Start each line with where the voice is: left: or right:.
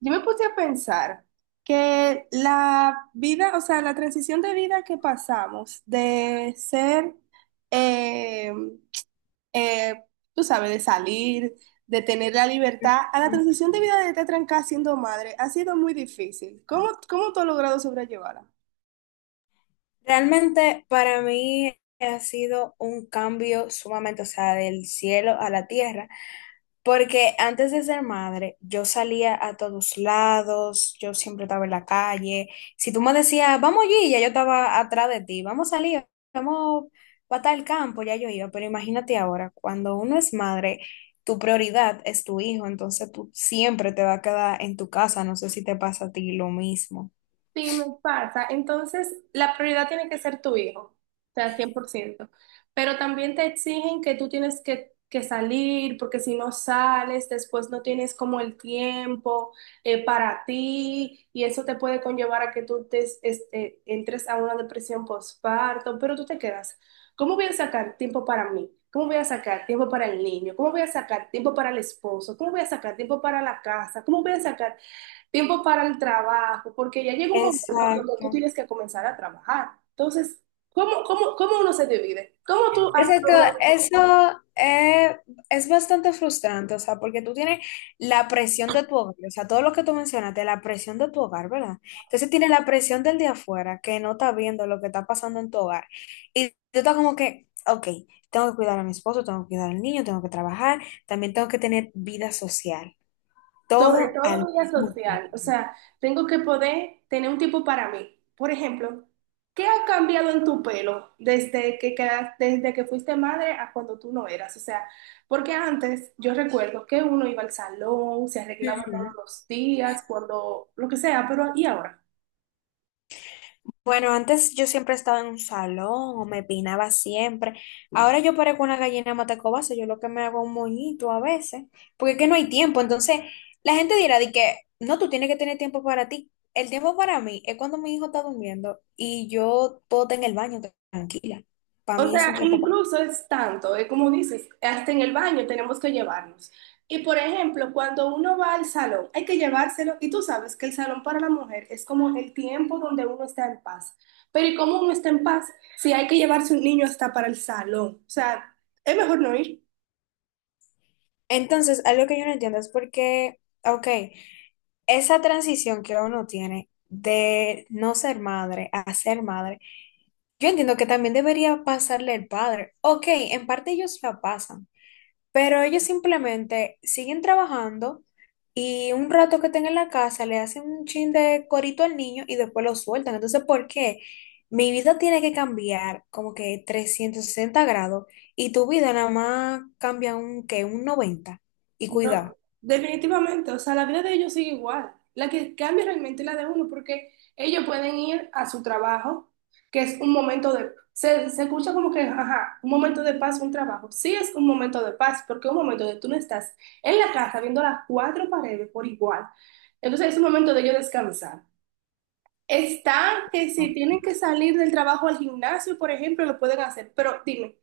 right: Yo me puse a pensar que la vida, o sea, la transición de vida que pasamos de ser, eh, eh, tú sabes, de salir, de tener la libertad, a la transición de vida de estar trancada siendo madre, ha sido muy difícil. ¿Cómo, cómo tú has logrado sobrellevarla?
left: Realmente para mí ha sido un cambio sumamente, o sea, del cielo a la tierra, porque antes de ser madre yo salía a todos lados, yo siempre estaba en la calle. Si tú me decías, vamos allí, ya yo estaba atrás de ti, vamos a salir, vamos para tal campo, ya yo iba. Pero imagínate ahora, cuando uno es madre, tu prioridad es tu hijo, entonces tú siempre te vas a quedar en tu casa. No sé si te pasa a ti lo mismo.
right: Sí, me pasa. Entonces, la prioridad tiene que ser tu hijo, o sea, 100%. Pero también te exigen que tú tienes que salir, porque si no sales, después no tienes como el tiempo para ti, y eso te puede conllevar a que tú te, este, entres a una depresión postparto, pero tú te quedas. ¿Cómo voy a sacar tiempo para mí? ¿Cómo voy a sacar tiempo para el niño? ¿Cómo voy a sacar tiempo para el esposo? ¿Cómo voy a sacar tiempo para la casa? ¿Cómo voy a sacar tiempo para el trabajo? Porque ya llega un momento donde tú
left: Exacto.
right: tienes que comenzar a trabajar. Entonces, ¿cómo, cómo, cómo uno se divide? ¿Cómo tú has
left: Exacto,
right: logrado dividir?
left: eso es bastante frustrante, o sea, porque tú tienes la presión de tu hogar, o sea, todo lo que tú mencionaste, la presión de tu hogar, ¿verdad? Entonces tienes la presión del de afuera, que no está viendo lo que está pasando en tu hogar. Y tú estás como que, ok, tengo que cuidar a mi esposo, tengo que cuidar al niño, tengo que trabajar, también tengo que tener vida social,
right: ¿Sobre
left: todo
right: todo
left: al
right: vida
left: mismo
right: social? O sea, tengo que poder tener un tiempo para mí. Por ejemplo, ¿qué ha cambiado en tu pelo desde desde que fuiste madre a cuando tú no eras? O sea, porque antes yo recuerdo que uno iba al salón, se arreglaba todos
left: tiempo.
right: los días, cuando, lo que sea, pero ¿y ahora?
left: Bueno, antes yo siempre estaba en un salón o me peinaba siempre. Ahora yo parezco una gallina matacobasa, yo lo que me hago un moñito a veces, porque es que no hay tiempo. Entonces, la gente dirá de que no, tú tienes que tener tiempo para ti. El tiempo para mí es cuando mi hijo está durmiendo y yo puedo estar en el baño tranquila. Para
right: O
left: mí es un
right: sea,
left: tiempo para...
right: incluso es tanto, es como dices, hasta en el baño tenemos que llevarnos. Y por ejemplo, cuando uno va al salón, hay que llevárselo y tú sabes que el salón para la mujer es como el tiempo donde uno está en paz. Pero ¿y cómo uno está en paz si hay que llevarse un niño hasta para el salón? O sea, es mejor no ir.
left: Entonces, algo que yo no entiendo es porque, ok, esa transición que uno tiene de no ser madre a ser madre, yo entiendo que también debería pasarle el padre. Ok, en parte ellos la pasan, pero ellos simplemente siguen trabajando, y un rato que estén en la casa le hacen un chin de corito al niño y después lo sueltan. Entonces, ¿por qué mi vida tiene que cambiar como que 360 grados y tu vida nada más cambia un que un 90? Y
right: No,
left: cuidado.
right: definitivamente, o sea, la vida de ellos sigue igual. La que cambia realmente es la de uno, porque ellos pueden ir a su trabajo, que es un momento de, se escucha como que, ajá, un momento de paz, un trabajo. Sí es un momento de paz, porque es un momento de tú no estás en la casa viendo las cuatro paredes por igual. Entonces es un momento de ellos descansar. Está que si tienen que salir del trabajo al gimnasio, por ejemplo, lo pueden hacer, pero dime.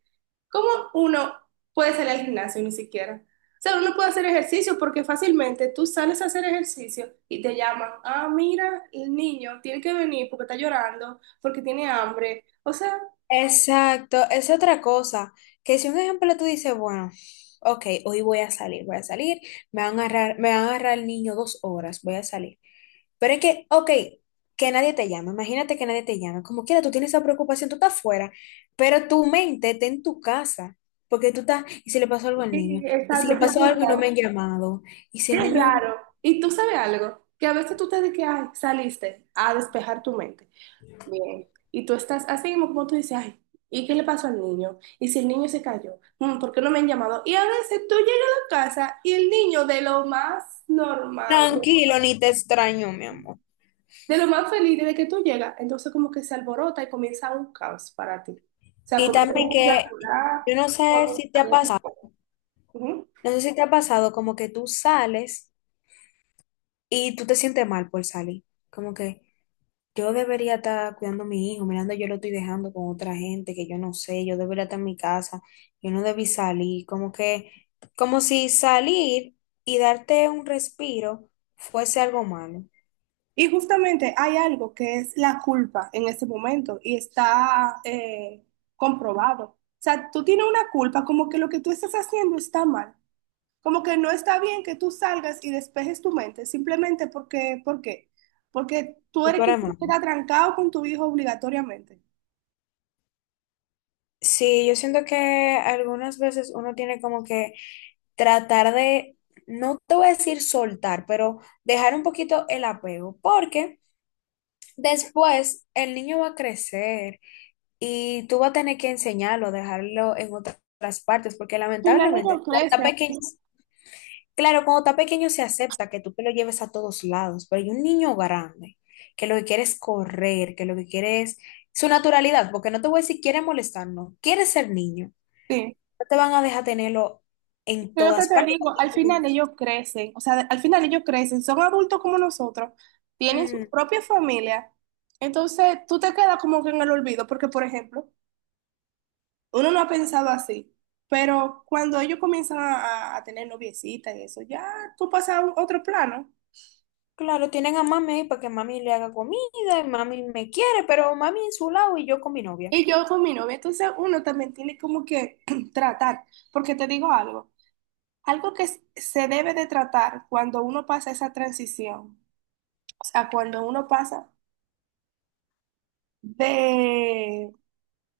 right: ¿Cómo uno puede salir al gimnasio ni siquiera? O sea, uno puede hacer ejercicio porque fácilmente tú sales a hacer ejercicio y te llaman, ah, mira, el niño tiene que venir porque está llorando, porque tiene hambre. O sea,
left: Exacto, es otra cosa, que si un ejemplo tú dices, bueno, ok, hoy voy a salir, me van a agarrar, me van a agarrar el niño 2 horas, voy a salir. Pero es que, ok, que nadie te llame, imagínate que nadie te llame, como quiera, tú tienes esa preocupación, tú estás fuera, pero tu mente está en tu casa, porque tú estás, y si le pasó algo al
right: sí,
left: niño, y si
right: exacto,
left: le
right: sí,
left: pasó algo y no me
right: exacto.
left: han llamado, y si
right: Qué
left: el niño...
right: raro. Y tú sabes algo, que a veces tú te dices que "Ay, saliste a despejar tu mente. Bien." Y tú estás así mismo como tú dices, ay, ¿y qué le pasó al niño? ¿Y si el niño se cayó? Mm, ¿por qué no me han llamado? Y a veces tú llegas a la casa y el niño de lo más normal,
left: Tranquilo, ni te extraño, mi amor.
right: de lo más feliz de que tú llegas, entonces como que se alborota y comienza un caos para ti. O sea,
left: Y
right: como que
left: también
right: empieza
left: que
right: a llorar,
left: yo no sé
right: o-
left: si te ha pasado.
right: ujú.
left: No sé si te ha pasado como que tú sales y tú te sientes mal por salir. Como que yo debería estar cuidando a mi hijo, mirando, yo lo estoy dejando con otra gente que yo no sé, yo debería estar en mi casa, yo no debí salir. Como que, como si salir y darte un respiro fuese algo malo,
right: Y justamente hay algo que es la culpa en ese momento y está comprobado. O sea, tú tienes una culpa como que lo que tú estás haciendo está mal. Como que no está bien que tú salgas y despejes tu mente simplemente porque, ¿por qué? Porque tú
left: o
right: eres quien
left: eres malo.
right: queda trancado con tu hijo obligatoriamente.
left: Sí, yo siento que algunas veces uno tiene como que tratar de, no te voy a decir soltar, pero dejar un poquito el apego. Porque después, el niño va a crecer y tú vas a tener que enseñarlo, dejarlo en otras partes, porque
right: Al final
left: lamentablemente,
right: ellos
left: cuando está
right: crecen.
left: pequeño, claro, cuando está pequeño se acepta que tú te lo lleves a todos lados. Pero hay un niño grande que lo que quiere es correr, que lo que quiere es su naturalidad, porque no te voy a decir quiere molestar, no, quiere ser niño.
right: Sí,
left: No te van a dejar tenerlo en
right: es lo que
left: todas
right: te
left: partes
right: digo, al
left: cuando tú...
right: final ellos crecen. O sea, al final ellos crecen. Son adultos como nosotros. Tienen su
left: Ujú.
right: propia familia. Entonces tú te quedas como que en el olvido. Porque, por ejemplo, uno no ha pensado así. Pero cuando ellos comienzan a, a tener noviecita y eso, ya tú pasas a un- otro plano.
left: Claro, tienen a mami ahí para que mami le haga comida, y mami me quiere, pero mami en su lado y yo con mi novia.
right: Y yo con mi novia, entonces uno también tiene como que tratar, porque te digo algo, algo que se debe de tratar cuando uno pasa esa transición, o sea, cuando uno pasa de,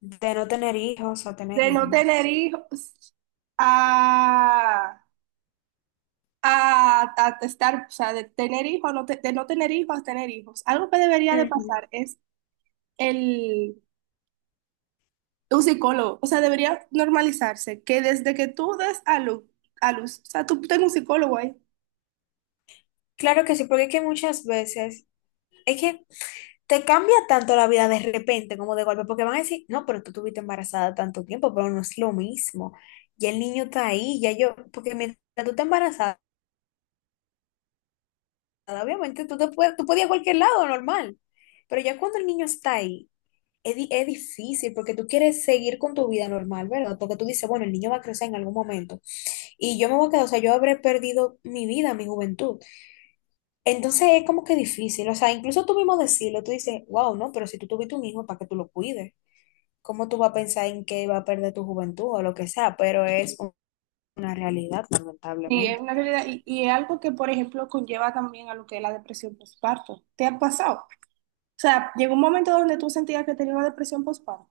left: De no tener hijos a tener
right: de no
left: hijos.
right: tener hijos a, a estar, o sea, de tener hijos, de no tener hijos a tener hijos, algo que debería de
left: Ujú.
right: pasar es el, un psicólogo, o sea, debería normalizarse que desde que tú des a luz, o sea, tú tengas un psicólogo ahí.
left: Claro que sí, porque es que muchas veces es que te cambia tanto la vida de repente, como de golpe, porque van a decir, no, pero tú estuviste embarazada tanto tiempo, pero no es lo mismo. Ya el niño está ahí, ya yo, porque mientras tú estás embarazada, obviamente tú te puedes, tú puedes ir a cualquier lado, normal. Pero ya cuando el niño está ahí, es, es difícil, porque tú quieres seguir con tu vida normal, ¿verdad? Porque tú dices, bueno, el niño va a crecer en algún momento y yo me voy a quedar, o sea, yo habré perdido mi vida, mi juventud. Entonces es como que difícil, o sea, incluso tú mismo decirlo, tú dices, wow, no, pero si tú tuviste un hijo, ¿para que tú lo cuides? ¿Cómo tú vas a pensar en que va a perder tu juventud o lo que sea? Pero es una realidad,
right: Sí, es
left: lamentablemente.
right: una realidad y es algo que, por ejemplo, conlleva también a lo que es la depresión postparto. ¿Te ha pasado? O sea, llegó un momento donde tú sentías que tenías una depresión postparto.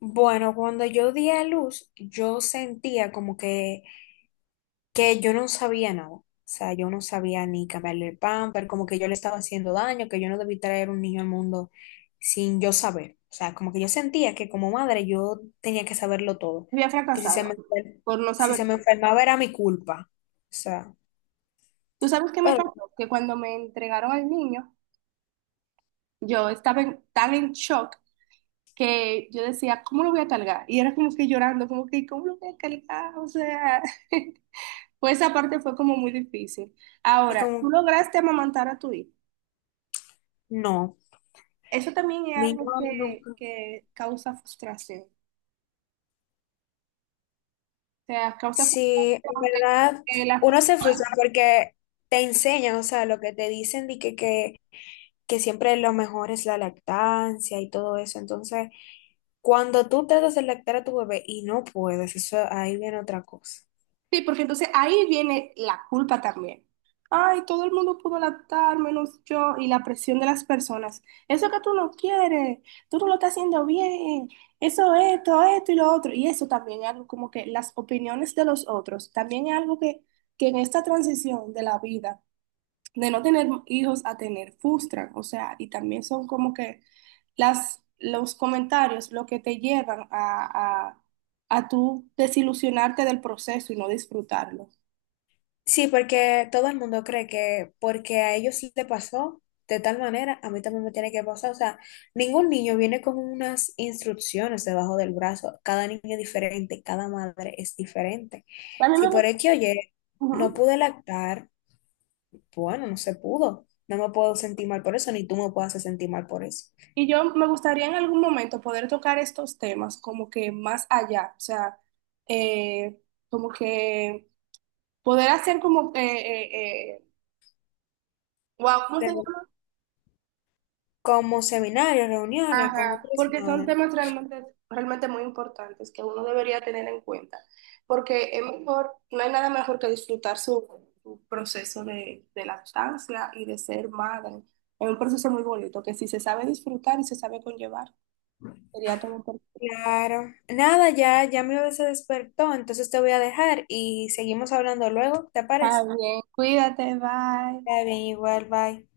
left: Bueno, cuando yo di a luz, yo sentía como que yo no sabía nada. O sea, yo no sabía ni cambiarle el pamper, como que yo le estaba haciendo daño, que yo no debí traer un niño al mundo sin yo saber. O sea, como que yo sentía que como madre yo tenía que saberlo todo,
right: Había
left: que si
right: fracasado
left: se me,
right: por no
left: si se
right: saber
left: me
right: todo.
left: enfermaba era mi culpa. O sea,
right: ¿Tú sabes qué me
left: pero,
right: pasó? Que cuando me entregaron al niño, yo estaba tan en shock que yo decía, ¿cómo lo voy a cargar? Y era como que llorando, como que, ¿cómo lo voy a cargar? O sea, pues esa parte fue como muy difícil.
left: y
right: Ahora, tú
left: como,
right: lograste amamantar a tu hijo.
left: no,
right: Eso también es
left: mi hijo
right: algo
left: nunca.
right: que causa frustración. Sea, causa
left: Sí, en
right: frustración. Que-
left: verdad,
right: que la-
left: uno se frustra porque te enseñan, o sea, lo que te dicen de que siempre lo mejor es la lactancia y todo eso. Entonces, cuando tú tratas de lactar a tu bebé y no puedes, eso ahí viene otra cosa.
right: Sí, porque entonces ahí viene la culpa también. Ay, todo el mundo pudo adaptar, menos yo, y la presión de las personas. Eso que tú no quieres, tú no lo estás haciendo bien, eso, esto y lo otro. Y eso también es algo como que las opiniones de los otros, también es algo que en esta transición de la vida, de no tener hijos a tener, frustran, o sea, y también son como que las, los comentarios lo que te llevan a tú desilusionarte del proceso y no disfrutarlo.
left: Sí, porque todo el mundo cree que porque a ellos le pasó de tal manera, a mí también me tiene que pasar. O sea, ningún niño viene con unas instrucciones debajo del brazo. Cada niño es diferente, cada madre es diferente.
right: A mí
left: Si
right: me
left: por
right: gusta.
left: X o Y no
right: Ujú.
left: pude lactar, bueno, no se pudo. No me puedo sentir mal por eso, ni tú me puedes hacer sentir mal por eso.
right: Y yo me gustaría en algún momento poder tocar estos temas como que más allá, o sea, eh, como que poder hacer como, wow, ¿cómo se llama?
left: Como seminarios, reuniones con
right: Ajá,
left: otras
right: porque son
left: madres.
right: temas realmente, realmente muy importantes que uno debería tener en cuenta, porque es mejor, no hay nada mejor que disfrutar su, su proceso de lactancia y de ser madre. Es un proceso muy bonito que si se sabe disfrutar y se sabe conllevar, sería todo perfecto.
left: Claro. Nada, ya, ya mi bebé se despertó, entonces te voy a dejar y seguimos hablando luego, ¿te
right: Está
left: parece?
right: bien, cuídate, bye.
left: Está bien, igual, bye.